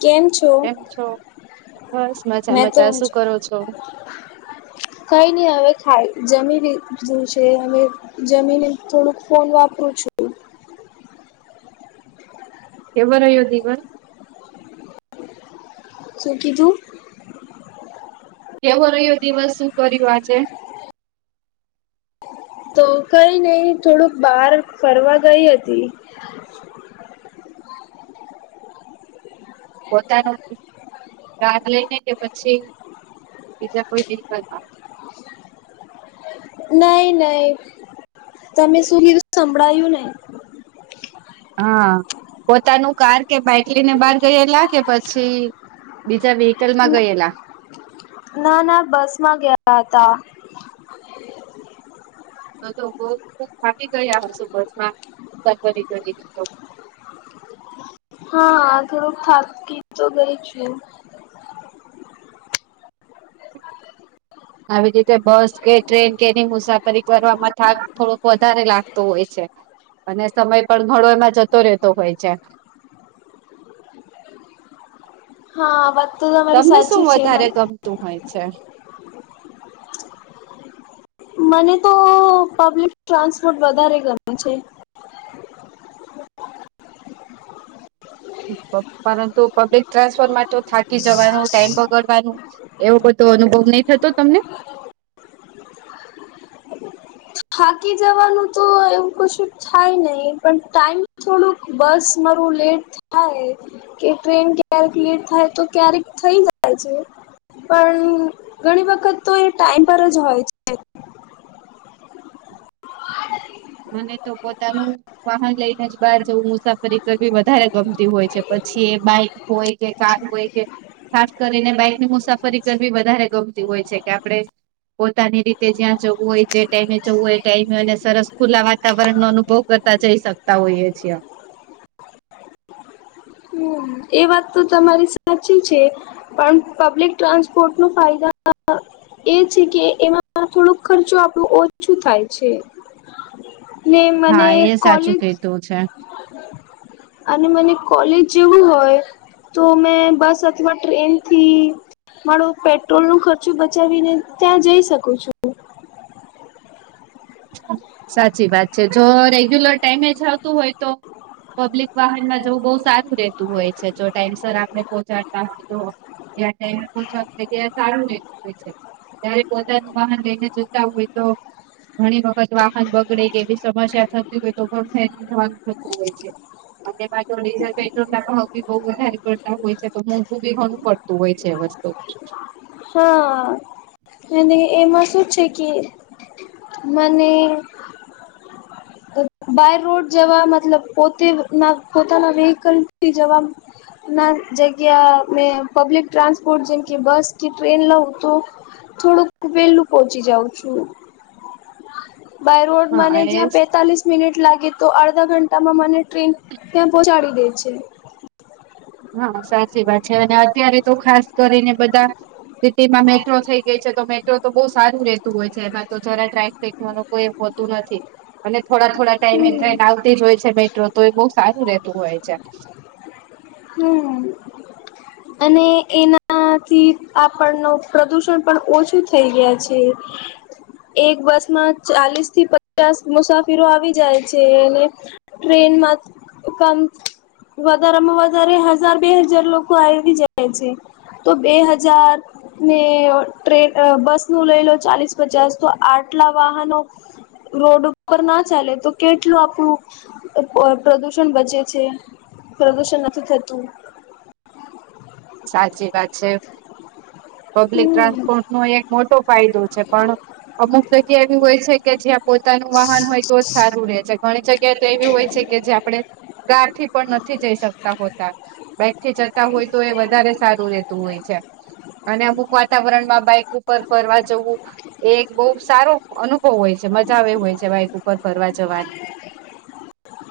કેમ છે? કેમ છો? બસ મજા મેં તો મજા શું કરો છો? કઈ નહી હવે ખાય જમીધ છે અ જમીન થોડુંક ફોન વાપરું છું. કેવો રહ્યો દિવસ? શું કીધું? કેવો રહ્યો દિવસ શું કર્યો આજે? ! તો કઈ નઈ થોડુંક બહાર ફરવા ગઈ હતી. પોતાના કાગ લઈને કે પછી બીજા કોઈ દિકત? નઈ નઈ તમે શું કીધું સંભળાયું નહી. હા પોતાનું કાર કે બાઈક લઈને બહાર ગયેલા કે પછી બીજા વેહિકલ માં ગયેલા. ના ના બસ માં ગયા હતા. તો તો બ થાકી ગયા હશો બસમાં મુસાફરી રી કરી તો. હા હ થોડુંક થાકી તો ગઈ છું. આવી રીતે બસ કે ટ્રેન કે એની મુસાફરી કરવામાં થાક થોડોક વધારે લાગતો હોય છે. અને સમય પણ ઘણો એમાં જતો રહેતો હોય છે. હા વાત તો તમારી સાચી છે મન. તું હોય છે. મને તો પબ્લિક ટ્રાન્સપોર્ટ વધારે ગમે છે. પરંતુ પબ્લિક ટ્રાન્સફોર્ટ માટે થાકી જવાનું ટાઈમ બગડવાનું. એવો બધો અનુભવ નહી થતો તમને. થાકી જવાનું તો એવું કશું. થાય નહીં પણ ટાઈમ થોડુંક બસ મારું લેટ થાય. કે ટ્રેન ક્યારેક લેટ થાય તો ક્યારેક થઈ જાય છે. પણ ઘણી વખત તો એ ટાઈમ પર જ હોય છે. [inaudible] મને તો પોતાનું વાહન લઈને જ બહાર જવું મુસાફરી કરવી વધારે ગમતી હોય છે, પછી એ બાઈક હોય કે ચાલ હોય કે ખાસ કરીને બાઈકની મુસાફરી કરવી વધારે ગમતી હોય છે, કે આપણે પોતાની રીતે જ્યાં જવું હોય જે ટાઈમે જવું હોય એ ટાઈમે અને સરસ ખુલ્લા વાતાવરણ નો અનુભવ કરતા જઈ શકતા હોઈએ છીએ. હમ એ વાત તો તમારી સાચી છે, પણ પબ્લિક ટ્રાન્સપોર્ટ નો ફાયદા એ છે કે એમાં થોડોક ખર્ચો આપણો ઓછું થાય છે. ને મને હા એ સાચું કોલેજ કીધું છે અને મને કોલેજ જેવું હોય. તો મેં બસ અથવા ટ્રેન થી મારો પેટ્રોલ નું ખર્ચો બધ જવીને ત્યાં જઈ શકું છુ. સાચી વાત છે જો રેગ્યુલર ટાઈમે જ આવતું હોય તો પબ્લિક વાહનમાં જવું બહ સારું રહેતું હોય છે, જો ટાઈમ સર આપણે પોહોંચાડતા હોય તો જ ટાઈમ પહોંચવા ત ચાલુ જ ત્યારે પોતાનું બહન લઈને જતા હોય તો ઘણી વખત વાહન બગડે કે એ બી સમસ્યા થતી હોય તો પણ ફ થતું હોય છે. અને પાછો ડીઝલ પેટ્રોલ ના ભાવ ભી બઉુ વધારે પડતા હોય છે, તો મોંઘું બી ઘણું પડત હોય છે, વસ્તુ હા અને એમાં શું છે, કે મને બાય રોડ જવા મતલબ પોતેના પોતાના વેહકલથી જવા ના જગ્યા મે પબ્લિક ટ્રાન્સપોર્ટ જેમ કે બસ કે ટ્રેન લઉું તો થોડુંક વેલું પહોંચી જાઉં છુ. બાય રોડ હા ને જ્યાં એ પતાલીસ મિનિટ લાગે તો અડધા ઘંટામાં મને ટ્રેન ત્યાં પહોંચાડી દે છે. હા સાચી વાત છે અને અત્યારે તો ખાસ કરીને બધા સિટી માં મેટ્રો થઈ ગઈ છે તો મેટ્રો તો બહુ સારું રેતું હોય છે એમાં તો જરા ટ્રકેકવાનું કોઈ હોતું નથી. અને થોડા થોડા ટાઈમે એ હમ ટ્રેન આવતી જ હોય છે, મેટ્રો તો એ બહુ સારું રતું હોય છે. હમ! અને એનાથી આપણ ન પ્રદુષણ પણ ઓછું થઈ ગયા છે. એક બસ માં ચાલીસ થી પચાસ મુસાફિરો આવી જાય છે અને ટ્રેનમાં ક વધારામાં વધારે હજાર બે હજાર લોકો આવી જાય છે તો બે હજાર ને ટ્રેન બસ નું લઈ લો ચાલીસ પચાસ તો આટલા વાહનો રોડ ઉપર ના ચાલે તો કેટલું આપણું અ પ્રદુષણ બચે છે પ્રદુષણ નથી થતું. સાચી વાત છે પબ્લિક હમ ટ્રાન્સપોર્ટ નો એક મોટો ફાયદો છે પણ અમુક જગ્યા એવી હોય છે, કે જ્યાં પોતાનું વાહન હોય તો જ સારું રહે છે. ઘણી જગ્યા જગ્યા તો એવી હોય છે કે, જે આપણે કાર થી પણ નથી જઈ શકતા હોતા. બેકથી જતા હોય તો એ વધુ વધારે સારું રહેેતું હોય છે અને અમુક વાતાવરણમાં બાઈક ઉપર ફરવા જવું. એ એક બહુ સારો અનુભવ હોય છે. મજા આવે હોય છે બાઈક ઉપર ફરવા જવાની.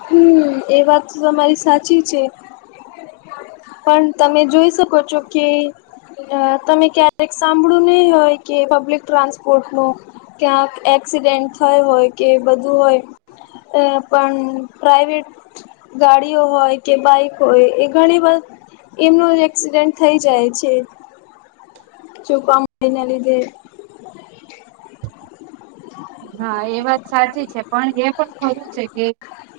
હમ એ વાત તો તમારી સાચી છે. પણ તમે જોઈ શકો છો કે તમે ક્યારેક સાંભળો નહીિ હોય કે પબ્લિક ટ્રાન્સપોર્ટ ન ક્યાંક એક્સિડેન્ટ થાય હોય કે બધું હોય પણ પ્રઇવેટ ગાડીઓ હોય કે બાઈક હોય એ ઘણી બધ એમનો જ એક્સિડેન્ટ થઈ જાય છે જો કામ તેના લીધે. હા એ વાત સાચી છે પણ એ પણ ખરું છે કે.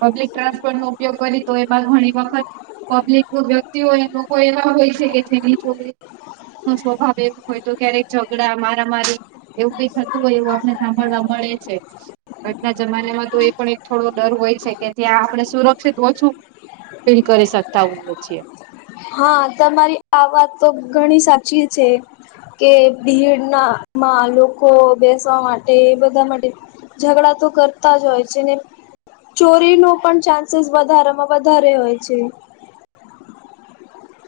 પબ્લિક ટ્રાન્સપોર્ટ નો ઉપયોગ કરી તો એ બાદ ઘણી વખત પબ્લિક વ્યક્તિઓ એ લોકો એવા હોય છે કે જેની જોડે. નૂ સ્વભાવ એક હોય તો ક્યારેક ઝઘડા મારા મારી એવું બી થતું હોય એવું આપને સાંભળવા મળે છે. આજના જમાનામાં તો એ પણ એક થોડો ડર હોય છે કે ત્યાં આપણે સુરક્ષિત ઓછું ફીરી કરી શકતા હોએ છે. હા તમારી આ વાત તો ઘણી સાચી છે. કે ભીડ નામાં લોકો બેસવા માટે બધા માટે ઝઘડા તો કરતા જ હોય છેને. ચોરી નો પણ ચાન્સીસ વધારામાં વધારે હોય છે.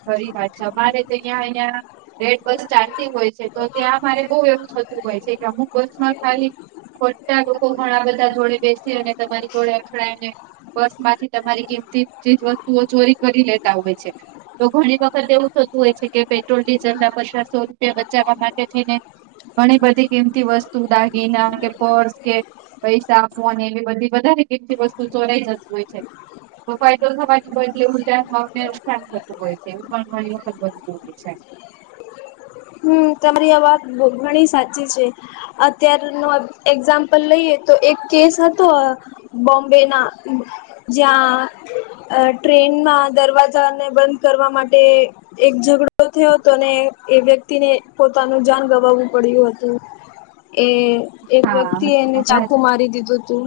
ખરી વાત છે અમારે તો અહીંયા અહીંયા. રેડ બસ ચાલતી હોય છે તો ત્યાં મારે બહુ એવું થતું હોય છે કે અમુક બસ માં ખાલી ખોટા લોકો ઘણા બધા જોડે બેસી અને તમારી જોડે અથડાયને પર્સ માંથી તમારી કિંમતી ચીજ વસ્તુઓ ચોરી કરી લેતા હોય છે. તો ઘણી વખત એવું થતું હોય છે કે પેટ્રોલ ડીઝલ ના પંદરસો રૂપિયા બચાવવા માટે થઈને. ઘણી બધી કિંમતી વસ્તુ દાગીના કે પર્સ કે પૈસા ફોન એવી બધી વધારે કિંમતી વસ્તુ ચોરાઈ જતી હોય છે. ફાયદો થવાની બદલી ઉલ્ટા આપને નુકસાન. હોય છે એ પણ ઘણી વખત બધતું બી છે. તમારી આ વાત ઘણી સાચી છે. અત્યાર નો એક્ઝામ્પલ લઈએ તો એક કેસ હતો. બોમ્બે ના. જ્યાં અ ટ્રેનમાં દરવાજાને બંધ કરવા માટે. એક ઝઘડો થયો હતો અને એ વ્યક્તિને પોતાનું જાન ગવાવું પડ્યું હતું એ. એક હા વ્યક્તિ એ હજી એને હમણાં ચાખુ જ મારી દીધું તું.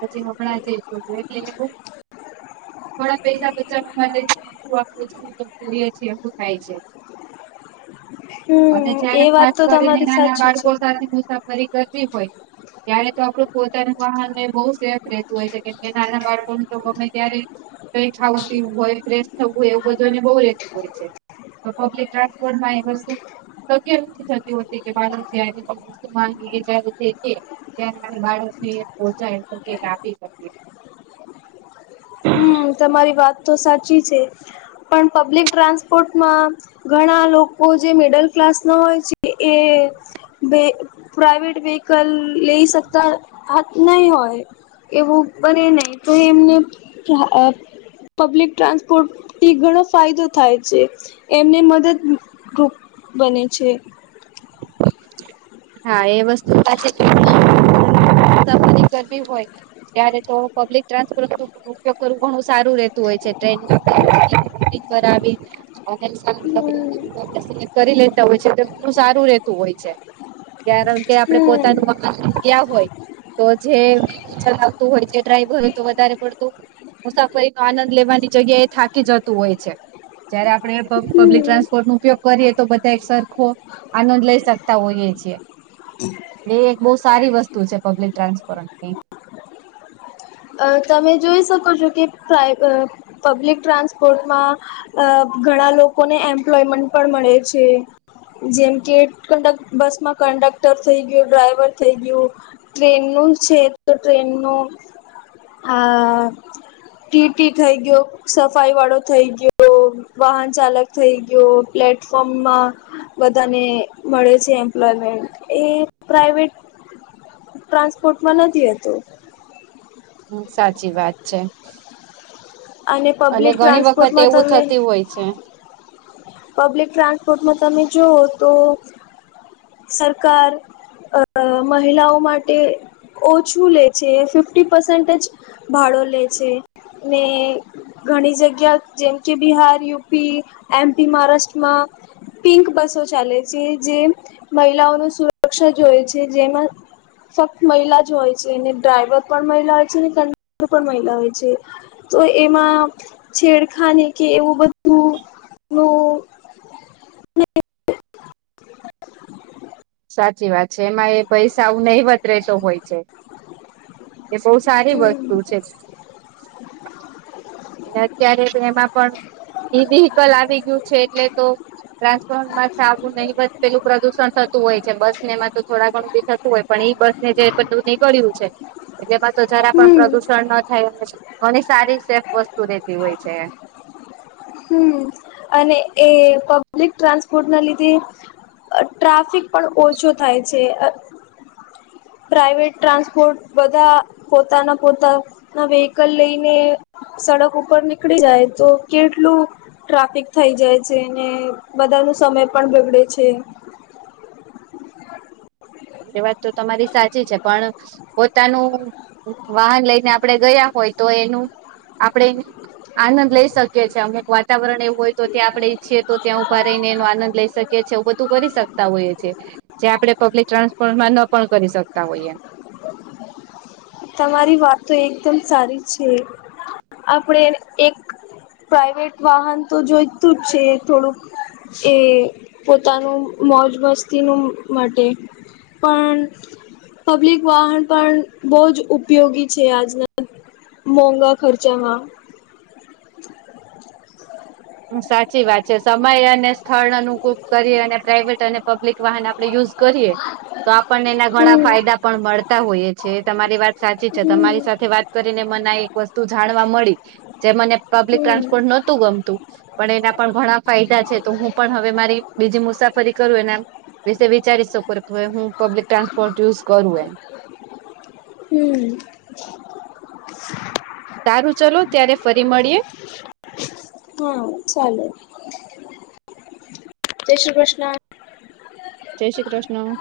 આજે હમણાં જે બેગ લ‌ઈને મુક થોડા પૈસા બચાવવા માટે આપડએ છીએ એું થાય છે [inaudible] અને હમ જ્યારે એ વાત ખાસ તો કરીને તમારી નાના સાચી છે બાળકો સાથે મુસાફરી કરવી હોય ત્યારે તો આપડું પોતાનું વાહન એ બહુ સેફ રહેતું હોય છે કેમ કે નાના બાળકોનું તો ગમે ત્યારે કઈ ખાવતી હોય ફ્રેશ થવું હોય એવું બધુંને બહુ રહેતું હોય છે. તો પબ્લિક ટ્રાન્સપોર્ટ માં એ વસ્તુ. તો કેમ નથી થતી હોતી કે બાળક જ વસ્તુ જ [inaudible] ત્યારે આપણે બાળક ને પોહોચાય [unintelligible] આપી શકીએ. હમ તમારી વાત તો સાચી છે પણ પબ્લિક ટ્રાન્સપોર્ટમાં ઘણા લોકો જે મિડલ ક્લાસ ના હોય છે, એ બે પ્રઇવેટ વેહકલ લઈ શકતા નહી હોય. એવું બને નહી તો એમને પબ્લિક ટ્રાન્સપોર્ટ થી ઘણો ફાયદો થાય છે. એમને મદદરૂૂપ બને છે. હા એ વસ્તુ [unintelligible] ગરી હોય ત્યારે તો પબ્લિક ટ્રાન્સપોર્ટ નુ ઉપયોગ કરવો ઘણું સારું રહે. હોય છે ટ્રેનમાં હમ કર [unintelligible] લેતા હોય છે તો એું સારું રેતું હોય છે. કારણ કે આપડે હમ પોતાનું વાહન ગયા હોય તો જે ચલાવતું હોય છે ડ્રાઈવર હોય તો વધારે પડતું મુસાફરી નો આનંદ લેવાની જગ્યા એ થાકી જતું હોય છે. જયારે આપડે પબ્લિક હમ ટ્રાન્સપોર્ટ નો ઉપયોગ કરીએ તો બધા એક સરખો આનંદ લઈ શકતા હોઈએ છીએ. [unintelligible] એ એક બહુ સારી વસ્તુ છે પબ્લિક ટ્રાન્સપોરન્ટની. તમે જોઈ શકો છો કે પબ્લિક ટ્રાન્સપોર્ટમાં અ ઘણા લોકોને એમ્પ્લોયમેન્ટ પણ મળે છે. જેમ કે કંડક બસમાં કંડક્ટર થઈ ગયું, ડ્રાઈવર થઈ ગયું ટ્રેનનું છે તો ટ્રેનનું આ ટી ટી થઈ ગયો, સફાઈ વાળો થઈ ગયો. વાહન ચાલક થઈ ગયો પ્લેટફોર્મમાં બધાને મળે છે એમ્પ્લોયમેન્ટ એ પ્રઇવેટ ટ્રાન્સપોર્ટમાં નથી રહેતો. હમ સાચી વાત છે. અને પબ્લિક ઘણી વખત ટ્રાન્સપોર્ટમાં એવું તમે થતી હોય છે. પબ્લિક ટ્રાન્સપોર્ટનું તમે જુઓ તો સરકાર અ મહિલાઓ માટે ઓછું લે છે ફિફ્ટી પસન્ટ જ ભાડો લે છે ને ઘણી જગ્યા જેમ કે બિહાર, યુપી, એમપી, મહારાષ્ટ્રમાં પિંક બસો ચાલે છે, જે મહિલાઓનું સુરક્ષા જોય છે. જેમાં ફક્ત મહિલા જ હોય છે, ને ડ્રાઈવર પણ મહિલા હોય છે. ને કંડક્ટર પણ મહિલા હોય છે. તો એમાં છેડખાને કે એવું બધું હું! સાચી વાત છે એમાં એ પૈસા આવું નહીંવત રેતો હોય છે. એ બહુ સારી વસ્તુ છે. અને અત્યારે તો એમાં પણ ઈ વેહિકલ આવી ગયું છે એટલે તો. રાજકોટમાં આવું નહિવત પેલું પ્રદુષણ થતું હોય છે બસ. એમાં તો થોડા ઘણું બ થતું હોય પણ એઈ બસ ને જે બધું નહી કર્યું છે [unintelligible] એમાં તો જરા પણ હમ પ્રદુષણ ન થાય ઘણી સારી સેફ વસ્તુ રહેેતી હોય છે. હમ અને એ પબ્લિક ટ્રાન્સપોર્ટના લીધે- ટ્રાફિક પણ ઓછો થાય છે. પ્રાઇવેટ ટ્રાન્સપોર્ટ બધા પોતાના પોતાના હવે વિહિકલ લઈને સડક ઉપર નીકળી જાય તો કે એટલું ટ્રાફિક થઈ જાય છે ને બધાનો સમય પણ બગડે છે. એ વાત તો તમારી સાચી છે પણ પોતાનું વાહન લઈને આપણે ગયા હોય તો એનું આપણેે આનંદ લઈ શકીએ એ અમુક વાતાવરણ એવુ હોય તો ત્યાં આપણે ઈચ્છીએ તો ત્યાં ઉભા રહીને એનો આનંદ લઈ શકીએ. એ બધું કરી સકતા હોઈએ જે આપણે પબ્લિક ટ્રાન્સપોર્ટમાં ન પણ કરી શકતા હોઈએ. તમારી વાત તો એકદમ સારી છે આપણે એક પ્રાઇવેટ વાહન તો જોઈતું જ છે થોડુંક એ પોતાનું મોજ મસ્તીનું માટે. પણ પબ્લિક વાહન પણ બહું જ ઉપયોગી છે. આજના મોંઘા ખર્ચામાં સાચી વાત છે સમય અને સ્થળ અનુકૂપ કરી અને પ્રાઇવેટ અને પબ્લિક વાહન આપડે યુઝ કરીએ તો આપણને એના ઘણા હમ ફાયદા પણ મળતા હોઈએ છે. તમારી વાત સાચી છે હમ તમારી સાથે વાત કરીને મને એક વસ્તુ જાણવા મળી જે મને પબ્લિક હમ ટ્રાન્સપોર્ટ નહોતું ગમતું પણ એના પણ ઘણા ફાયદા છે તો હું પણ હવે મારી બીજી મુસાફરી કરું એના વિશે વિચારી શકો કે હવે હું પબ્લિક ટ્રાન્સપોર્ટ યુઝ કરું એમ. હમ. સારું ચલો ત્યારે ફરી મળીએે. હા ચાલો જય શ્રી કૃષ્ણ. જય શ્રી કૃષ્ણ